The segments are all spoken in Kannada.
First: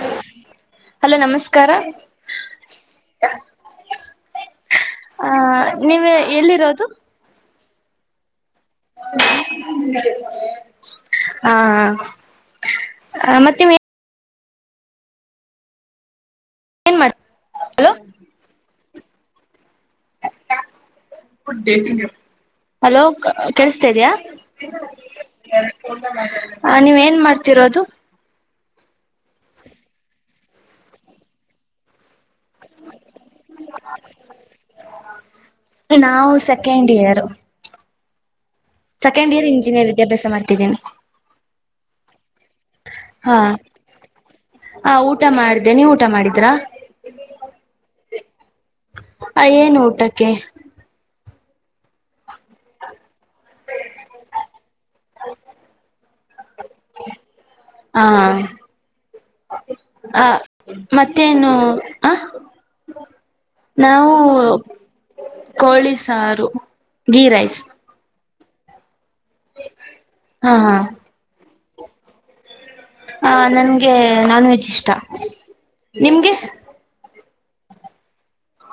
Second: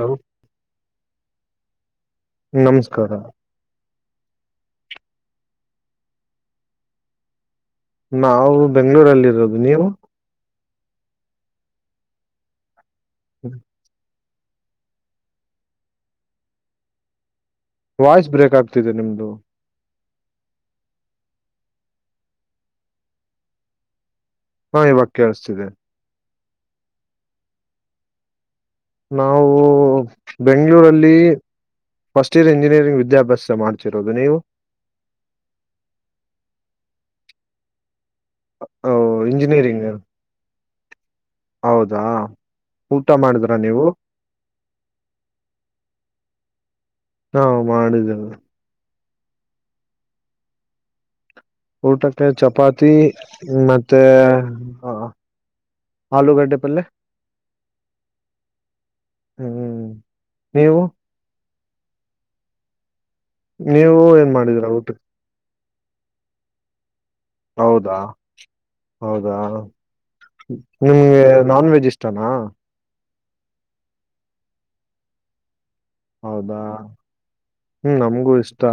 ಹಲೋ ಹಲೋ ನಮಸ್ಕಾರ ನಮಸ್ಕಾರ ಹ ನೀವ ಎಲ್ಲಿರೋದು ನಾವು ಬೆಂಗಳೂರಲ್ಲಿ ಇರೋದು ನೀವು ಹಾ ಹ ಹ ಮತ್ತೆ ಏನ್ ಮಾಡ್ ಹಲೋ ವಾಯ್ಸ್ ಬ್ರೇಕ್ ಆಗ್ತಿದೆ ನಿಮ್ದು ಹಲೋ ಕ ಕೇಳಸ್ತಾ ಇದಯಾ ಹಾ ಇವಾಗ ಕೇಳಿಸ್ತಿದೆ ಸ ಮಾಡ ಹ ನೀವ್ ಏನ್ ಮಾಡ್ತಿರೋದು ನಾವು ಬೆಂಗಳೂರಲ್ಲಿ ಫಸ್ಟ್ ಇಯರ್ ಇಂಜಿನಿಯರಿಂಗ್ ವಿದ್ಯಾಭ್ಯಾಸ ಮಾಡ್ತಿರೋದು ನೀವು ನಾವು ಸೆಕೆಂಡ್ ಇಯರ್ ಓ, ಸೆಕೆಂಡ್ ಇಯರ್ ಇಂಜಿನಿಯರಿಂಗ್ ಇಂಜಿನಿಯರ್ ವಿದ್ಯಾಭ್ಯಾಸ ಮಾಡ್ತಿದ್ದೀನಿ ಹೌದಾ ಊಟ ಹಾ ಮಾಡಿದ್ರ ನೀವು ಹ ಊಟ ಮಾಡ್ದೆ ನೀ ಊಟ ಮಾಡಿ ದ್ರ ಟ ಮಾಡಿದ್ದನೆ ಅಯ್ಯಏನ್ ಊಟಕ್ಕೆ ಊಟಕ್ಕೆ ಚಪಾತಿ ಮತ್ತೆ ಹ ಆಲೂ ಕಡೆ ಹಾ ಹ್ಮ್ ಆ ನೀವು ಮತ್ತೇನು ಹ ನೀವು ಏನ್ ಮಾಡಿದಿರ ಊಟ ಕೋಳಿಸಾರು ಹೌದಾ [unintelligible] ಹೌದಾ ಹಾ ನಿಮ್ಗೆ ನಾನ್ ವೆಜ್ ಇಷ್ಟಾನ ಹ ನನ್ಗೆ ನಾನ್ ವೆಜ್ ಇಷ್ಟ ನಿಮ್ಗೆ ಹೌದಾ ಹ್ಮ್ ನಮಗೂ ಇಷ್ಟ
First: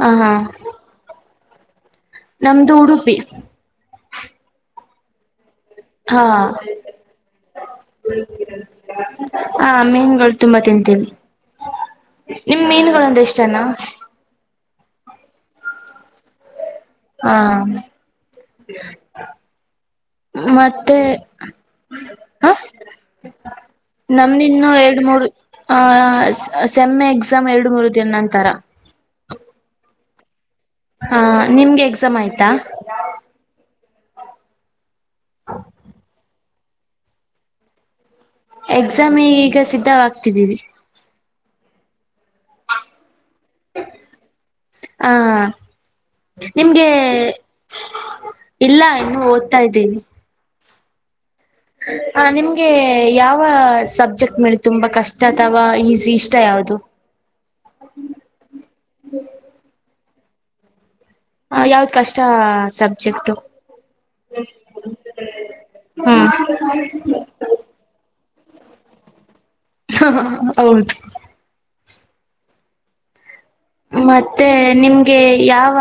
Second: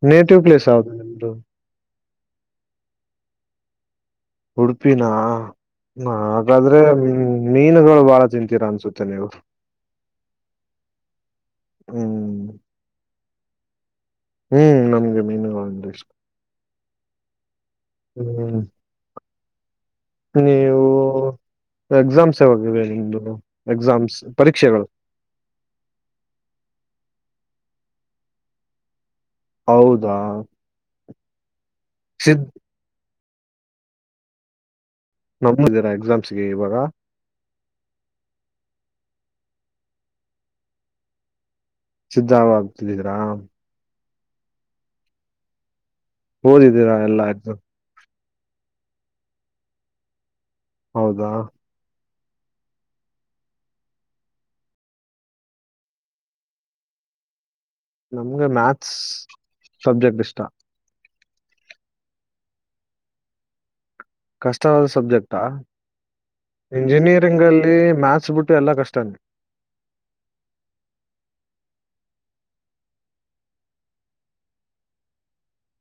ಹ ಹಾ ನೆಟಿವ್ ಪ್ಲಸ್ [unintelligible] ನಮ್ದು ಉಡುಪಿ ಉಪಿನ ಹಾ ಮೀನುಗಳು ಬಾಳ ತಿಂತೀರಾ ಅನ್ಸುತ್ತೆ ನೀವು ಹ [inaudible] ಮೀನುಗಳು ತುಂಬಾ ತಿಂತೀವಿ ಹ್ಮ್ ನಿಮ್ ಮೀನುಗಳು ಎ ಚನ ಹ್ಮ್ ನಮ್ಗೆ ಮೀನುಗಳು ಅಂದೆ ಇಷ್ಟ ಹಾ [inaudible] ಹ್ಮ್ ನೀವು ಮತ್ತೆ ಎಕ್ಸಾಮ್ಸ್ ಯಾವಾಗಿವೆ ನಿಮ್ದು ಎಕ್ಸಾಮ್ಸ್ ನಮ ಇನ್ನು ಪರೀಕ್ಷೆಗಳು ಎರ್ಮಮ್ಮ ಎಕ್ಸಾಮ್ ಎರಡು ಮೂರು ದಿನಾಂತರ ಹೌದಾ ಹಾ ನಿಮ್ಗೆ ಎಕ್ಸಾಮ್ ಸಿದ್ ಆಯ್ತಾ ನಮಿದೀರ ಎಕ್ಸಾಮ್ ಸಿ ಇವಾಗ ಎಕ್ಸಾಮ್ ಈಗ ಸಿದ್ಧವಾಗ್ತಿದ್ದೀರಿ ಸಿದ್ಧವಾಗ್ತಿದರಾ ಹಾ ಹೋದಿದ್ದೀರಾ ಎಲ್ಲ ಆಯ್ತು ಇಲ್ಲ ಇನ್ನು ಓದ್ತಾ ಇದ್ದೀನಿ ಹೌದಾ ಹ ನಿಮ್ಗೆ ಯಾವ ಸಬ್ಜೆಕ್ಟ್ ಮೇಲೆ ತುಂಬಾ ಕಷ್ಟ ಅಥವಾ ಈಸಿ ಇಷ್ಟ ಯಾವ್ದದು ನಮ್ಗೆ ಮ್ಯಾಥಸ್ ಸಬ್ಜೆಕ್ಟ್ ಇಷ್ಟಾ ಹ ಯಾವ್ದ್ ಕಷ್ಟ ಸಬ್ಜೆಕ್ಟ ಕಷ್ಟವಾದ ಸಬ್ಜೆಕ್ಟಾ ಹ್ಮ್ ಇಂಜಿನಿಯರಿಂಗ್ಲ್ಲಿ ಮ್ಯಾಥಸ್ ಬಿಟ್ಟು ಎಲ್ಲಾ ಕಷ್ಟ ಹೌದು [unintelligible] [inaudible] ಮತ್ತೆ ನಿಮ್ಗೆ ಯಾವ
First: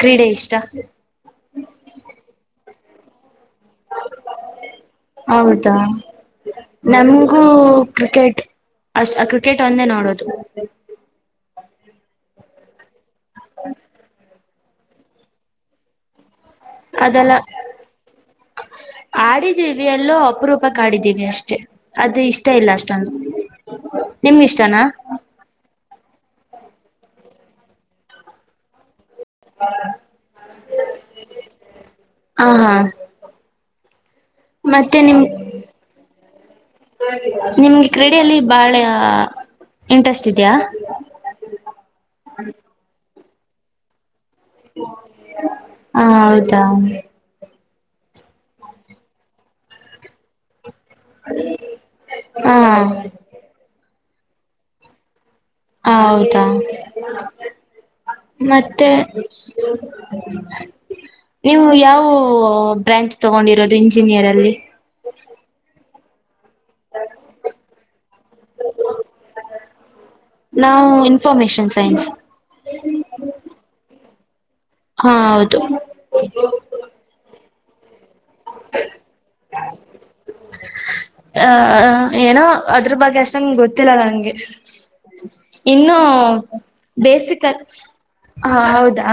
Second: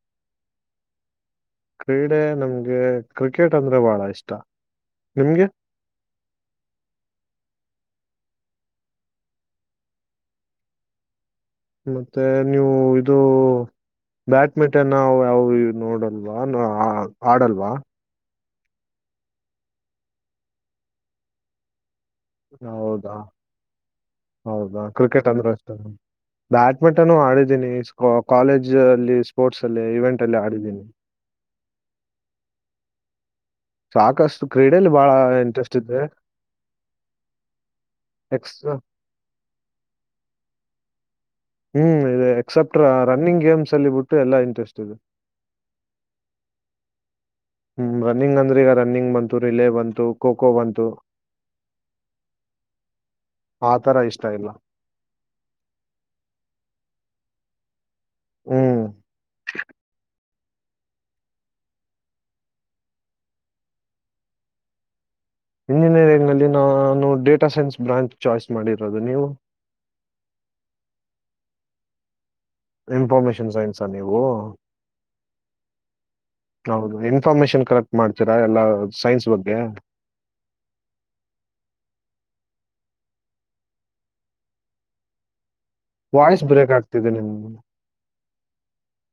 ಕ್ರೀಡೆ ಇಷ್ಟ ಕ್ರೀಡೆ ನಮ್ಗೆ ಕ್ರಿಕ್ [inaudible] ನಿಮ್ಗೆ ಹೌದಾ ನಮ್ಗೂ ಕ್ರಿಕೆಟ್ ಅಷ್ಟ ಕ್ರಿಕೆಟ್ ಒಂದೇ ನೋಡೋದು ಮತ್ತೆ ನೀವು ಅದು ಮ [unintelligible] ಮಿಟ್ಟ ನಾವು ಯಾವವು ನೋಡಲ್ಲ ನ ಆಡಲ್ವಾ ಆಡಿದ್ದೀವಿ ಎಲ್ಲೋ ಅಪರೂಪಕ್ ಆಡಿದ್ದೀವಿ ಅಷ್ಟೆ ಅದು ಇಷ್ಟ ಇಲ್ಲ ಅಷ್ಟೊಂದು ಹೌದಾ ನಿಮ್ಗೆ ಇಷ್ಟನಾ ಬ್ಯಾಡ್ಮಿಂಟನು ಆಡಿದೀನಿ ಕಾಲೇಜ್ ಅಲ್ಲಿ ಸ್ಪೋರ್ಟ್ಸ್ ಅಲ್ಲಿ ಇವೆಂಟ್ ಅಲ್ಲಿ ಆಡಿದ್ದೀನಿ ಹ ಹಾ ಸಾಕಷ್ಟು ಕ್ರೀಡೆಯಲ್ಲಿ ಮತ್ತೆ ಬಹಳ ನಿಮ ಇಂಟ್ರೆಸ್ಟ್ ಇದೆ ನಿಮ್ಗೆ ಕ್ರೀಡೆಯಲ್ಲಿ ಎಕ್ಸ್ ಬಾಳ ಇಂಟ್ರೆಸ್ಟ್ ಇದೆಯಾ ಹ್ಮ್ ಇ ಎಕ್ಸೆಪ್ಟ್ರಾ ರನ್ನಿಂಗ ಗೇಮ್ಸ್ ಅಲ್ಲಿ ಬಿಟ್ಟು ಎಲ್ಲ ಇಂಟ್ರೆಸ್ಟ್ ಇದೆ ಹಾ ಹೌದಾ ಹ್ಮ ರನ್ನಿಂಗ್ಂದ್ರ ಈಗ ರನ್ನಿಂಗ್ ಬಂತು ರಿಲೆೇ ಬಂತು ಖೋಖೋ ಬಂತು ಹಾ ಲ್ಲ ಹೌದಾ ಹ್ಮ್ ಮತ್ತೆ ನೀವು ಯಾವ ಬ್ರಾಂಚ್ ತಗೊಂಡಿರೋದು ಇಂಜಿನಿಯರ್ ಅಲ್ಲಿ ಇಂಜಿನಿಯರಿಂಗ್ ಅಲ್ಲಿ ನಾನು ಡೇಟಾ ಸೈನ್ಸ್ ಬ್ರಾಂಚ್ ಚಾಯ್ಸ್ ಮಾಡಿರೋದು ನೀವು ನಾವು ಇನ್ಫಾರ್ಮೇಶನ್ ಸೈನ್ಸ್ ಇನ್ಫಾರ್ಮೇಶನ್ ಸೈನ್ಸ ನೀವು ಹಾ ಹೌದು ಕರೆಕ್ಟ್ ಮಾಡ ರ ಎಲ್ಲ ಸೈನ್ಸ್ ಬಗ್ಗೆ ಆ ಏನೋ ಅದ್ರ ಬಗ್ಗೆ ಅಷ್ಟಂಗ ಗೊತ್ತಿಲ್ಲ ನಂಗೆ ಇನ್ನುೂ ವಾಯ್ಸ್ ಬ್ರೇಕ್ ಆಗ್ತಿದೆ ನಿಮ್ ಬೇಸಿಕ್ ಹಾ ಹೌದಾ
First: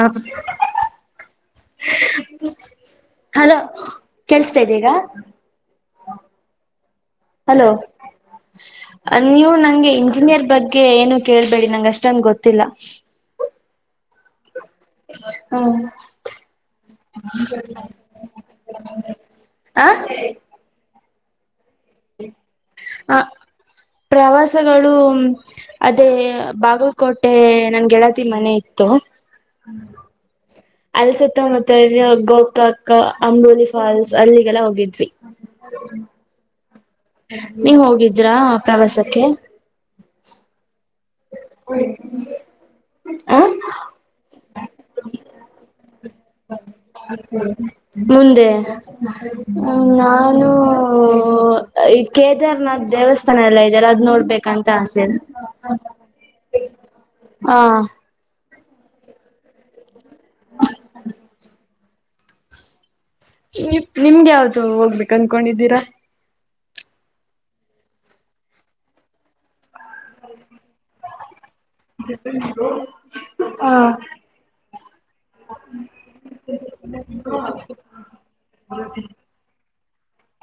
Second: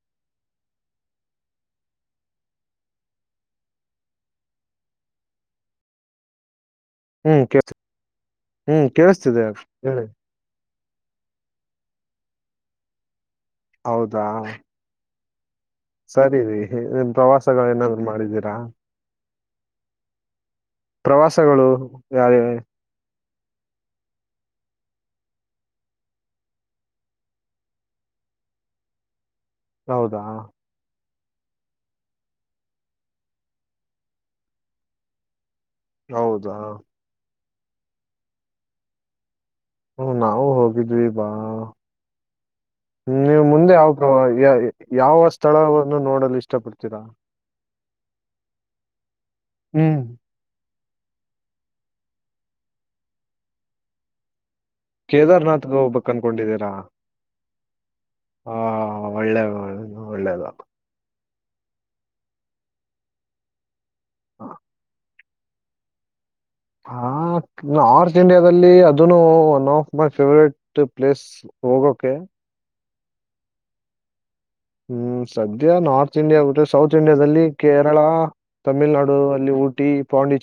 ಹಲೋ ಕೇಳಿಸ್ತಾ ಇದ್ದೀಗ ಹ್ಮ್ ಹಲೋ ಕೇಳ್ಸ್ ಹ್ಮ್ ಕೇಳಿಸ್ತಿದೆ ನೀವು ನಂಗೆ ಹೇಳಿ ಇಂಜಿನಿಯರ್ ಬಗ್ಗೆ ಅ ಏನು ಕೇಳ್ಬೇಡಿ ನಂಗ ಅಷ್ಟನ್ ಗೊತ್ತಿಲ್ಲ ಹೌದಾ [unintelligible] ಸರಿ ರ ನಿನ್ ಪ್ರವಾಸಗಳು ಏನಾದ್ರು ಮಾಡಿದ್ದೀರಾ ಆಹ್ ಪ್ರವಾಸಗಳು ಯಾರೇ ಆ ಪ್ರವಾಸ ಗಳು ಅದೇ ಬಾಗಲಕೋಟೆ ನನ್ ಗೆಳತಿ ಮನೆ ಇತ್ತು ಹೌದಾ ಅಲ್ಲಿ ಸುತ್ತಮುತ್ತ ಗೋಕಾಕ ಅಂಬೋಲಿ ಫಾಲ್ಸ್ ಅಲ್ಲಿಗೆಲ್ಲ ಹೋಗಿದ್ವಿ ಹೌದ ನೀವ್ ಹೋಗಿದ್ರಾ ಪ್ರವಾಸಕ್ಕೆ ಹ್ಮ ನಾವು ಹೋಗಿದ್ವಿ ಬಾ ಹ್ಮ ಆ ನೀವು ಮುಂದೆ ಯಾವ ಪ್ರ ಯಾವ ಸ್ಥಳವನ್ನು ನೋಡಲು ಇಷ್ಟಪಡ್ತೀರಾ [unintelligible] ಮುಂದೆ ಹ್ಮ ಹ್ಮ್ ನಾನು ಹಓ ಈ ಕೇದಾರ್ನಾಥ್ ದೇವಸ್ಥಾನ ಎಲ್ಲ ಇದೆಯಲ್ಲ ಅದ್ ನೋಡ್ಬೇಕ ಕಂತ ಆಸ ಕೇದಾರ್ನಾಥ್ಗೆ ಹೋಗ್ಬೇಕು ಹಾ ಹಾ ಒಳ್ಳೆ ಒಳ್ಳೆ ದ ಹ್ಮ ಒಳ್ಳೆದು [inaudible] ಈಪ್ ನಿಮ್ಗೆ ಯಾವ್ದ ಹೋಗ್ಬೇಕು ಅನಕೊಂಡಿದ್ದೀರಾ ಹ ನಾರ್ತ್ ಇಂಡಿಯಾದಲ್ಲಿ ಅದನು one of my favourite place ಹೋಗೋಕೆ ಹಾ ಹ್ಮ್ ಸದ್ಯ ನಾರ್ತ್ ಇಂಡಿಯತ್ತೆ ಸೌತ್ ಇಂಡಿಯಾದಲ್ಲಿ ಕೇರಳ ತಮಿಳ್ನಾಡು ಅಲ್ಲಿ ಊಟಿ ಪಾಂಡಿ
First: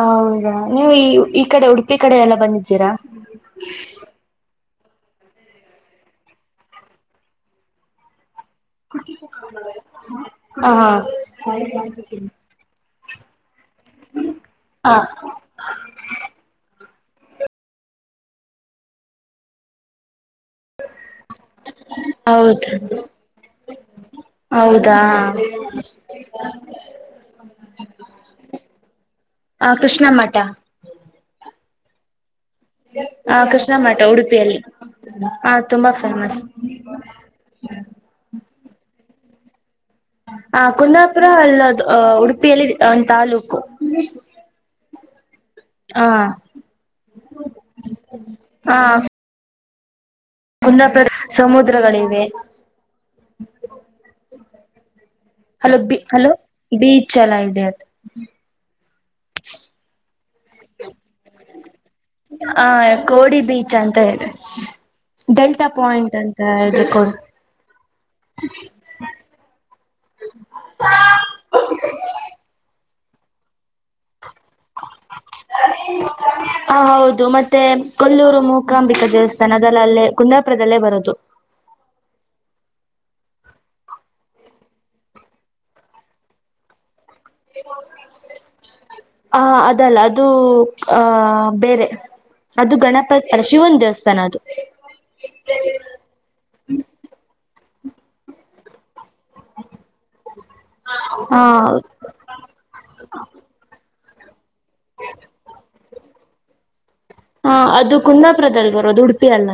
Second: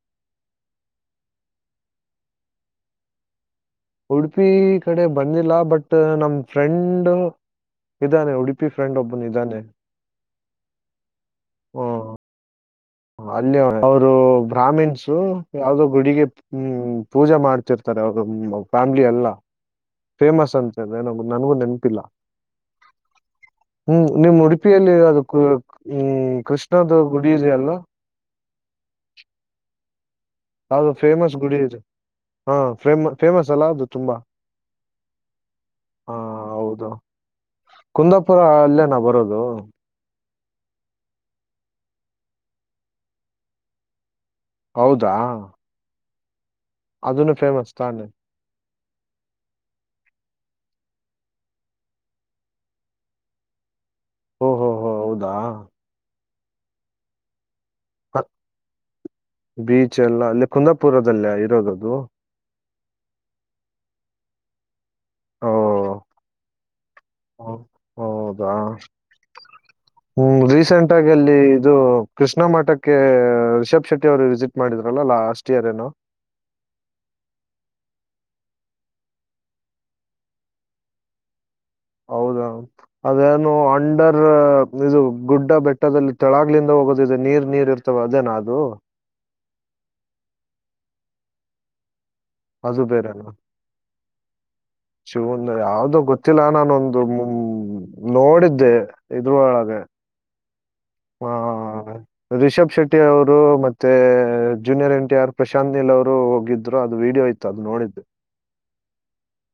ಹೌದಾ ನೀವು ಈ ಈ ಕಡೆ ಉಡು ಪಿ ಕಡೆ ಎಲ್ಲ ಬಂದಿದ್ದೀರಾ ಉಡುಪಿ ಕಡೆ ಬಂದಿಲ್ಲ ಬಟ್ ನಮ ಫ್ರೆಂಡ್ ಇದ್ದಾನೆ ಉಡುಪಿ ಫ್ರೆಂಡ್ ಒಬ್ಬನ್ ಇದಾನೆ ಹಾ ಹಾ [inaudible] ಹ ಅಲ್ಲಿ ಅವ ಅವರು ಹ ಬ್ರಾಮಿನ್ಸು ಯಾವದೋ ಗುಡಿಗೆ ಹ್ಮ ಪೂಜೆ ಮಾಡ್ತಿರ್ತಾರೆ ಅವ ಫ್ಯಾಮ್ಲಿ ಎಲ್ಲ ಫೇಮಸ್ ಅಂತನ ನನ್ಗೂ ನೆನಪಿಲ್ಲ ಹೌದು ಹ್ಮ್ ನಿಮ್ ಉಡುಪಿಯಲ್ಲಿ ಹೌದಾ ಅದ ಹ್ಮ್ ಕೃಷ್ಣದ ಗುಡಿ ಇದೆ ಅಲ್ವಾ ಆ ಕೃಷ್ಣ ಮಾಡ ಠ ಹೌದು ಫೇಮಸ್ ಗುಡಿ ಇದು ಹ ಕೃಷ್ಣ ಮಠ ತುಂಬಾ ಉಡುಪಿಯಲ್ಲಿ ಹ ತುಂಬಾ ಹಾ ಫೇಮಸ್ ಇಲ್ಲ ನ ಬರೋದು ಹ ಕುಂದಾಪುರ ಅಲ್ಲದು ಉಡುಪಿಯಲ್ಲಿ ಒಂದು ತಾಲೂಕು ಹೌದಾ ಹಾ ಅದನ ಫೇಮಸ್ ತಾನ ಹಾ. ಉನ್ನತಾ ಸಮುದ್ರಗಳಿವೆ ಓಹೋ ಹೋ ಹೌದಾ ಹಲೋ ಬಿ ಹಲೋ. ಬೀಚ್ ಎಲ್ಲ ಇದೆ ಅ. [inaudible] ಬೀಚ್ ಎಲ್ಲಾ. ಹ ಕೋಡಿ ಬೀಚ್ ಅಂತ ಹೇಳಿ [inaudible] ಓ ಹೌದಾ ಹ್ಮ ರೀಸೆಂಟ್ ಆಗ ಅಲ್ಲಿ ಇದು ಕೃಷ್ಣ ಮಠಕ್ಕೆ. ರಿಷಬ್. ಶೆಟ್ಟಿ ಅವರು ವಿಸಿಟ್ ಮಾಡಿದ್ರಲ್ಲ ಲಾಸ್ಟ್ ಇಯರ್ ಏನೋ ಹ ಹೌದು ಮತ್ತೆ ಕೊಲ್ಲೂರು ಮೂಕಾಂಬಿಕಾ ದೇವಸ್ಥಾನ ಅದೆಲ್ಲ ಅಲ್ಲೇ ಕುಂದಾಪುರದಲ್ಲೇ ಬರೋದು. ಹೌದಾ ಅದೇನು ಅಂಡರ್ ಇದು ಗುಡ್ಡ ಬೆಟ್ಟದಲ್ಲಿ ತೆಳಾಗ್ಲಿಂದ ಹೋಗುತ್ತ. ಹ ಅದಲ್ಲ ಅದು. ಆಹ ಬೇರೆ. ಅದು ಗಣಪತಿ ಶಿವನ ದೇವಸ್ಥಾನ ಅದು. ಶಿವನ್ ಯಾವುದೋ ಗೊತ್ತಿಲ್ಲ ನಾನೊಂದು ನೋಡಿದ್ದೆ. ಇದ್ರ ಒಳಗೆ ಆ ಹ ರಿಷಬ್ ಶೆಟ್ಟಿ ಅವರು ಮತ್ತೆ. Junior N T R Prashanth Neel ಅವರು ಹೋಗಿದ್ರು. ಅದು ವಿಡಿಯೋ ಇತ್ತು ಹಾ ಅದು ನೋಡಿದ್ದೆ ಕುಂದಾಪುರದಲ್ಲಿ ಬರುದು ಉಡುಪಿ ಅಲ್ಲ.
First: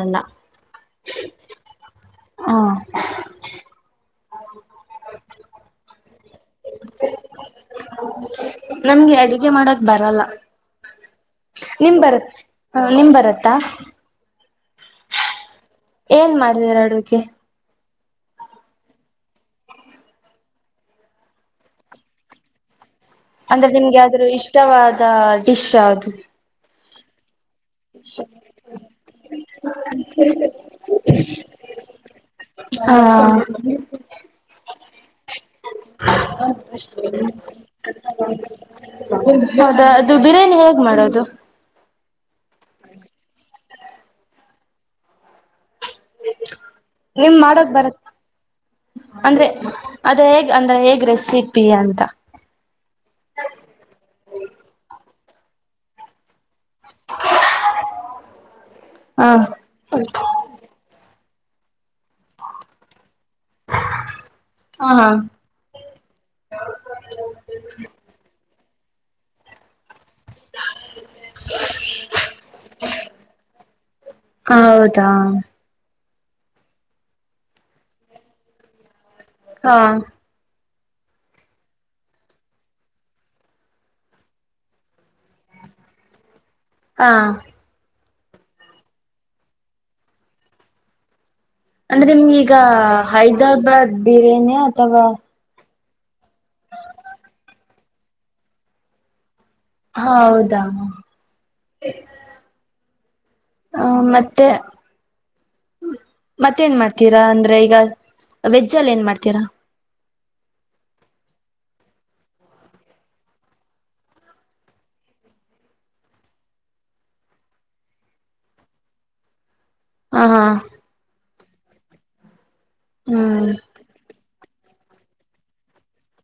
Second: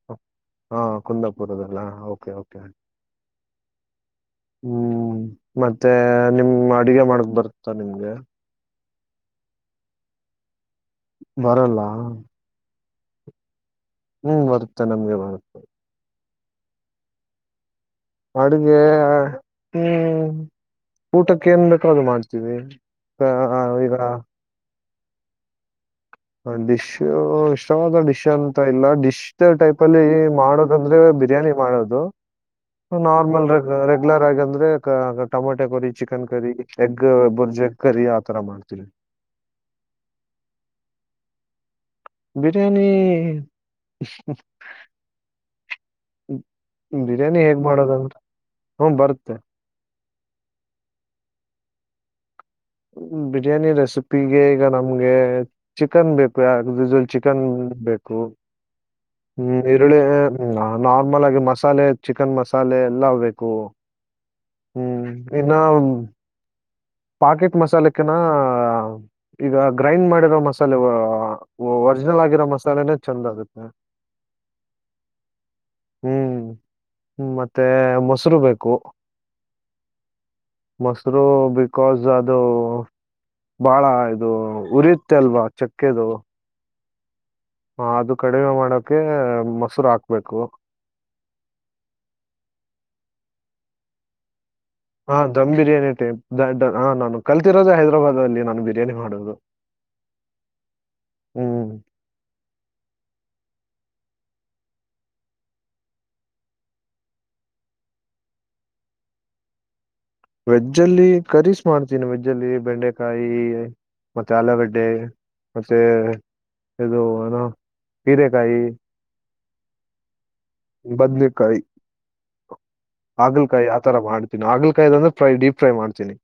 ಹಾ ಕುಂದಾಪುರದಲ್ಲ ಓಕೆ ಹಾ ಓಕೆ. ಹ್ಮ್ ಮತ್ತೆ ನಿಮ್ ಅಡಿಗೆ ಮಾಡಕ್ ಬರ್ತ್ತಾ ನಿಮ್ಗೆ. [unintelligible] ನಮ್ಗೆ. ಅಡುಗೆ ಮಾಡೋಕೆ ಬರಲ್ಲ. ಬರಲ್ಲ. ನಿಮ್ ಬರತ್ ಹ ನಿಮ್ ಬರತ್ತಾ. ಹ್ಮ್ ಬರತ್ತೆ ನಮಗೆ ಬರುತ್ತೆ. ಏನ್ ಮಾಡ್ತೀರ ಅಡುಗೆ. ಅಡುಗೆ ಹ್ಮ್ ಊಟಕ್ಕೆೇ ಏನ್ಬೇಕು ಅದು ಮಾಡ್ತೀವಿ. ಆ, ಅಂದ್ರೆ ಈಗ ನಿಮ್ಗೆ ಯಾವು ಆದ್ರು ಇಷ್ಟವಾದ. ಡಿಶ್ ಯಾವುದ. ಹ ಡಿಶ್. [inaudible] ಇಷ್ಟವಾದ ಡಿಶ್ ಅಂತ ಇಲ್ಲ ಡಿಶ್ ಟೈಪ್ ಅಲ್ಲಿ ಮಾಡೋದಂದ್ರೆ ಬಿರಿಯಾನಿ ಮಾಡೋದು ಹ ನಾರ್ಮಲ್ ರೆಗ್ಯುಲರ್ ಆಗಿ ಅಂದ್ರೆ- [unintelligible] ಕರಿ chicken curry egg bhurji curry ಆ ತರ ಮಾಡ್ತೀವಿ ಹೌದಾ ಅದು ಬಿರಿಯಾನಿ ಹೇಗ್ ಮಾಡದು [unintelligible] ಬಿರಿಯಾನಿ ನಿಮ್ ಬಿರಿಯಾನಿ ಹೇಗ್ ಮಾಡಕ್ ಬರತ್ ಮಾಡೊದಂದ್ರೆ ಹ್ಮ ಬರುತ್ತೆ ಅಂದ್ರೆ ಅದ ಹೇಗ್ ಅಂದ್ರೆ ಹೇಗ್ ರೆಸಿಪಿ ಅಂತ ಬಿರಿಯಾನಿ ರೆಸಿಪಿಗೆ ಈಗ ನಮ್ಗೆ ಚಿಕನ್ ಬೇಕು ಚಿಕನ್ ಬೇಕು ಹ ಹಾ ಈರುಳ್ಳಿ ನಾರ್ಮ ಮಲಾಗಿ ಮಸಾಲೆ ಚಿಕನ್ ಮಸಾಲೆ ಎಲ್ಲ ಬೇಕು ಹ ಹ್ಮ್ ಇನ್ನ ಪಾಕೆಟ್ ಮಸಾಲೆಕಿನ್ನ ಈಗ ಗ್ರೈಂಡ್ ಮಾಡಿರೋ ಮಸಾಲೆ ಒರ್ಜಿನಲ್ ಆಗಿರೋ ಮಸಾಲೆನ ಚೆಂದ ಆಗುತ್ತೆ ಹೌದಾ ಹ್ಮ್ ಹ್ಮ ಮತ್ತೆ ಮೊಸರು ಬೇಕು ಹಾ ಮೊಸರು ಬಿ ಕಾಸ್ ಅದು ಬಹಳ ಇದು ಉರಿಯತ್ತೆ ಅಲ್ವಾ ಚಕ್ಕೆದು ಹಾ ಆ, ಅದು ಕಡಿಮೆ ಮಾಡೋಕೆ ಮೊಸರು ಹಾಕ್ಬೇಕು ಅಂದ್ರೆ ನಿಮ್ಗೆ ಈಗ ಹೈದ್ರಾಬಾದ್ ಬಿರಿಯಾನಿ ಅ ಹಾ ದಮ್ ಬಿರಿಯಾನಿ ದಡ್ಡ ಹಾ ನಾನು ಕಲ್ತಿರೋದೇ ಹೈದ್ರಾಬಾದ್ ಅಲ್ಲಿ ನಾನು ಬಿರಿಯಾನಿ ಮಾಡೋದು ಹ ಹೌದಾ ಹ್ಮ್ ಹ ಮತ್ತೆ ಮತ್ತೇನ್ ಮಾಡ್ತೀರಾ ಅಂದ್ರೆ ಈಗ ವೆಜ್ಜಲ್ಲಿ ಏನ್ ಮಾಡ್ತೀರಾ ವೆಜ್ ಅಲ್ಲಿ ಕರೀಸ್ ಮಾಡ್ತೀನಿ ವೆಜ್ ಅಲ್ಲಿ ಬೆಂಡೆಕಾಯಿ ಮತ್ತೆ ಆಲೂಗಡ್ಡೆ ಮತ್ತೆ ಇದು ಏನು ಹೀರೆಕಾಯಿ ಹಾ ಹಾ ಬದನೇಕಾಯಿ ಹ್ಮ್ ಹಾಗಲಕಾಯಿ ಆತರ ಮಾಡ ಹಾಗಲಕಾಯಿ ಅಂದ್ರೆ ಫ್ರೈ ಡೀಪ್ ಫ್ರೈ ಮಾಡ್ತೀನಿ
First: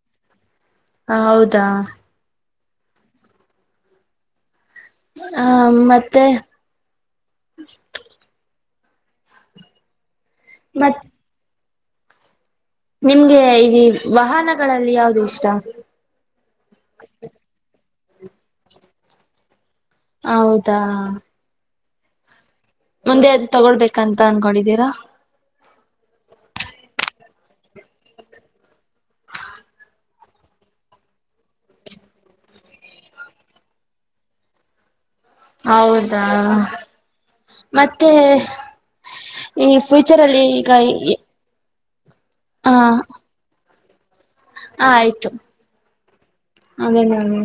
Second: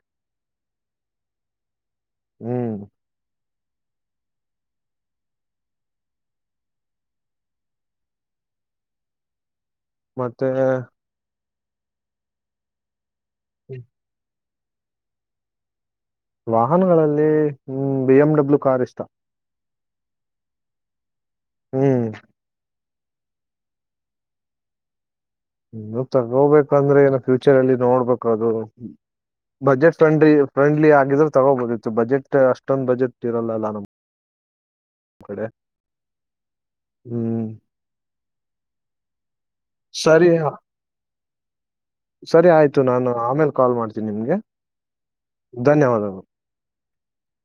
ಹ ಹೌದಾ ಹ್ಮ್ [inaudible] ಮತ್ತೆ ಮತ್ ನಿಮ್ಗೆ ಈ ವಾಹನ ಗಳಲ್ಲಿ ಯಾವ್ದು ಇಷ್ಟ ವಾಹನಗಳಲ್ಲಿ ಹ್ಮ ಬಿ ಎಮ್ ಡಬ್ಲ್ಯೂ ಕಾರ್ ಇಷ್ಟ ಹೌದಾ ಹ್ಮ್ ಮುಂದೆ ಅದ್ ತಗೊಳ್ಬೇಕಂತ ಅನ್ಕೊಂಡಿದೀರಾ ನೀ ತಗೋಬೇಕಂದ್ರೆ ಏನ ಫ್ಯೂಚರ್ ಅಲ್ಲಿ ನೋಡ್ಬೇಕ ಅದು ಬಜೆಟ್ ಫ್ರೆಂಡ್ಲಿ ಫ್ರೆಂಡ್ಲಿ ಆಗಿದ್ರೆ ತಗೋಬೋದಿತ್ತು ಬಜೆಟ್ ಅಷ್ಟೊಂದು ಬಜೆಟ್ ಇರಲ್ಲಲ್ಲ ನಮ್ ಕಡೆ ಹೌದಾ ಹ್ಮ್ ಮತ್ತೆ ಈ ಫ್ಯೂಚರ್ ಸರಿ ಅಲ್ಲಿ ಈಗ ಸರಿ ಹ ಆಯ್ತು ನಾನನ್ ಆಮೇಲೆ ಕಾಲ್ ಮಾಡ್ತನಿ ನಿಮ್ಗೆ ಧನ್ಯವಾದಗಳು ಅದೇದ ಅದೇ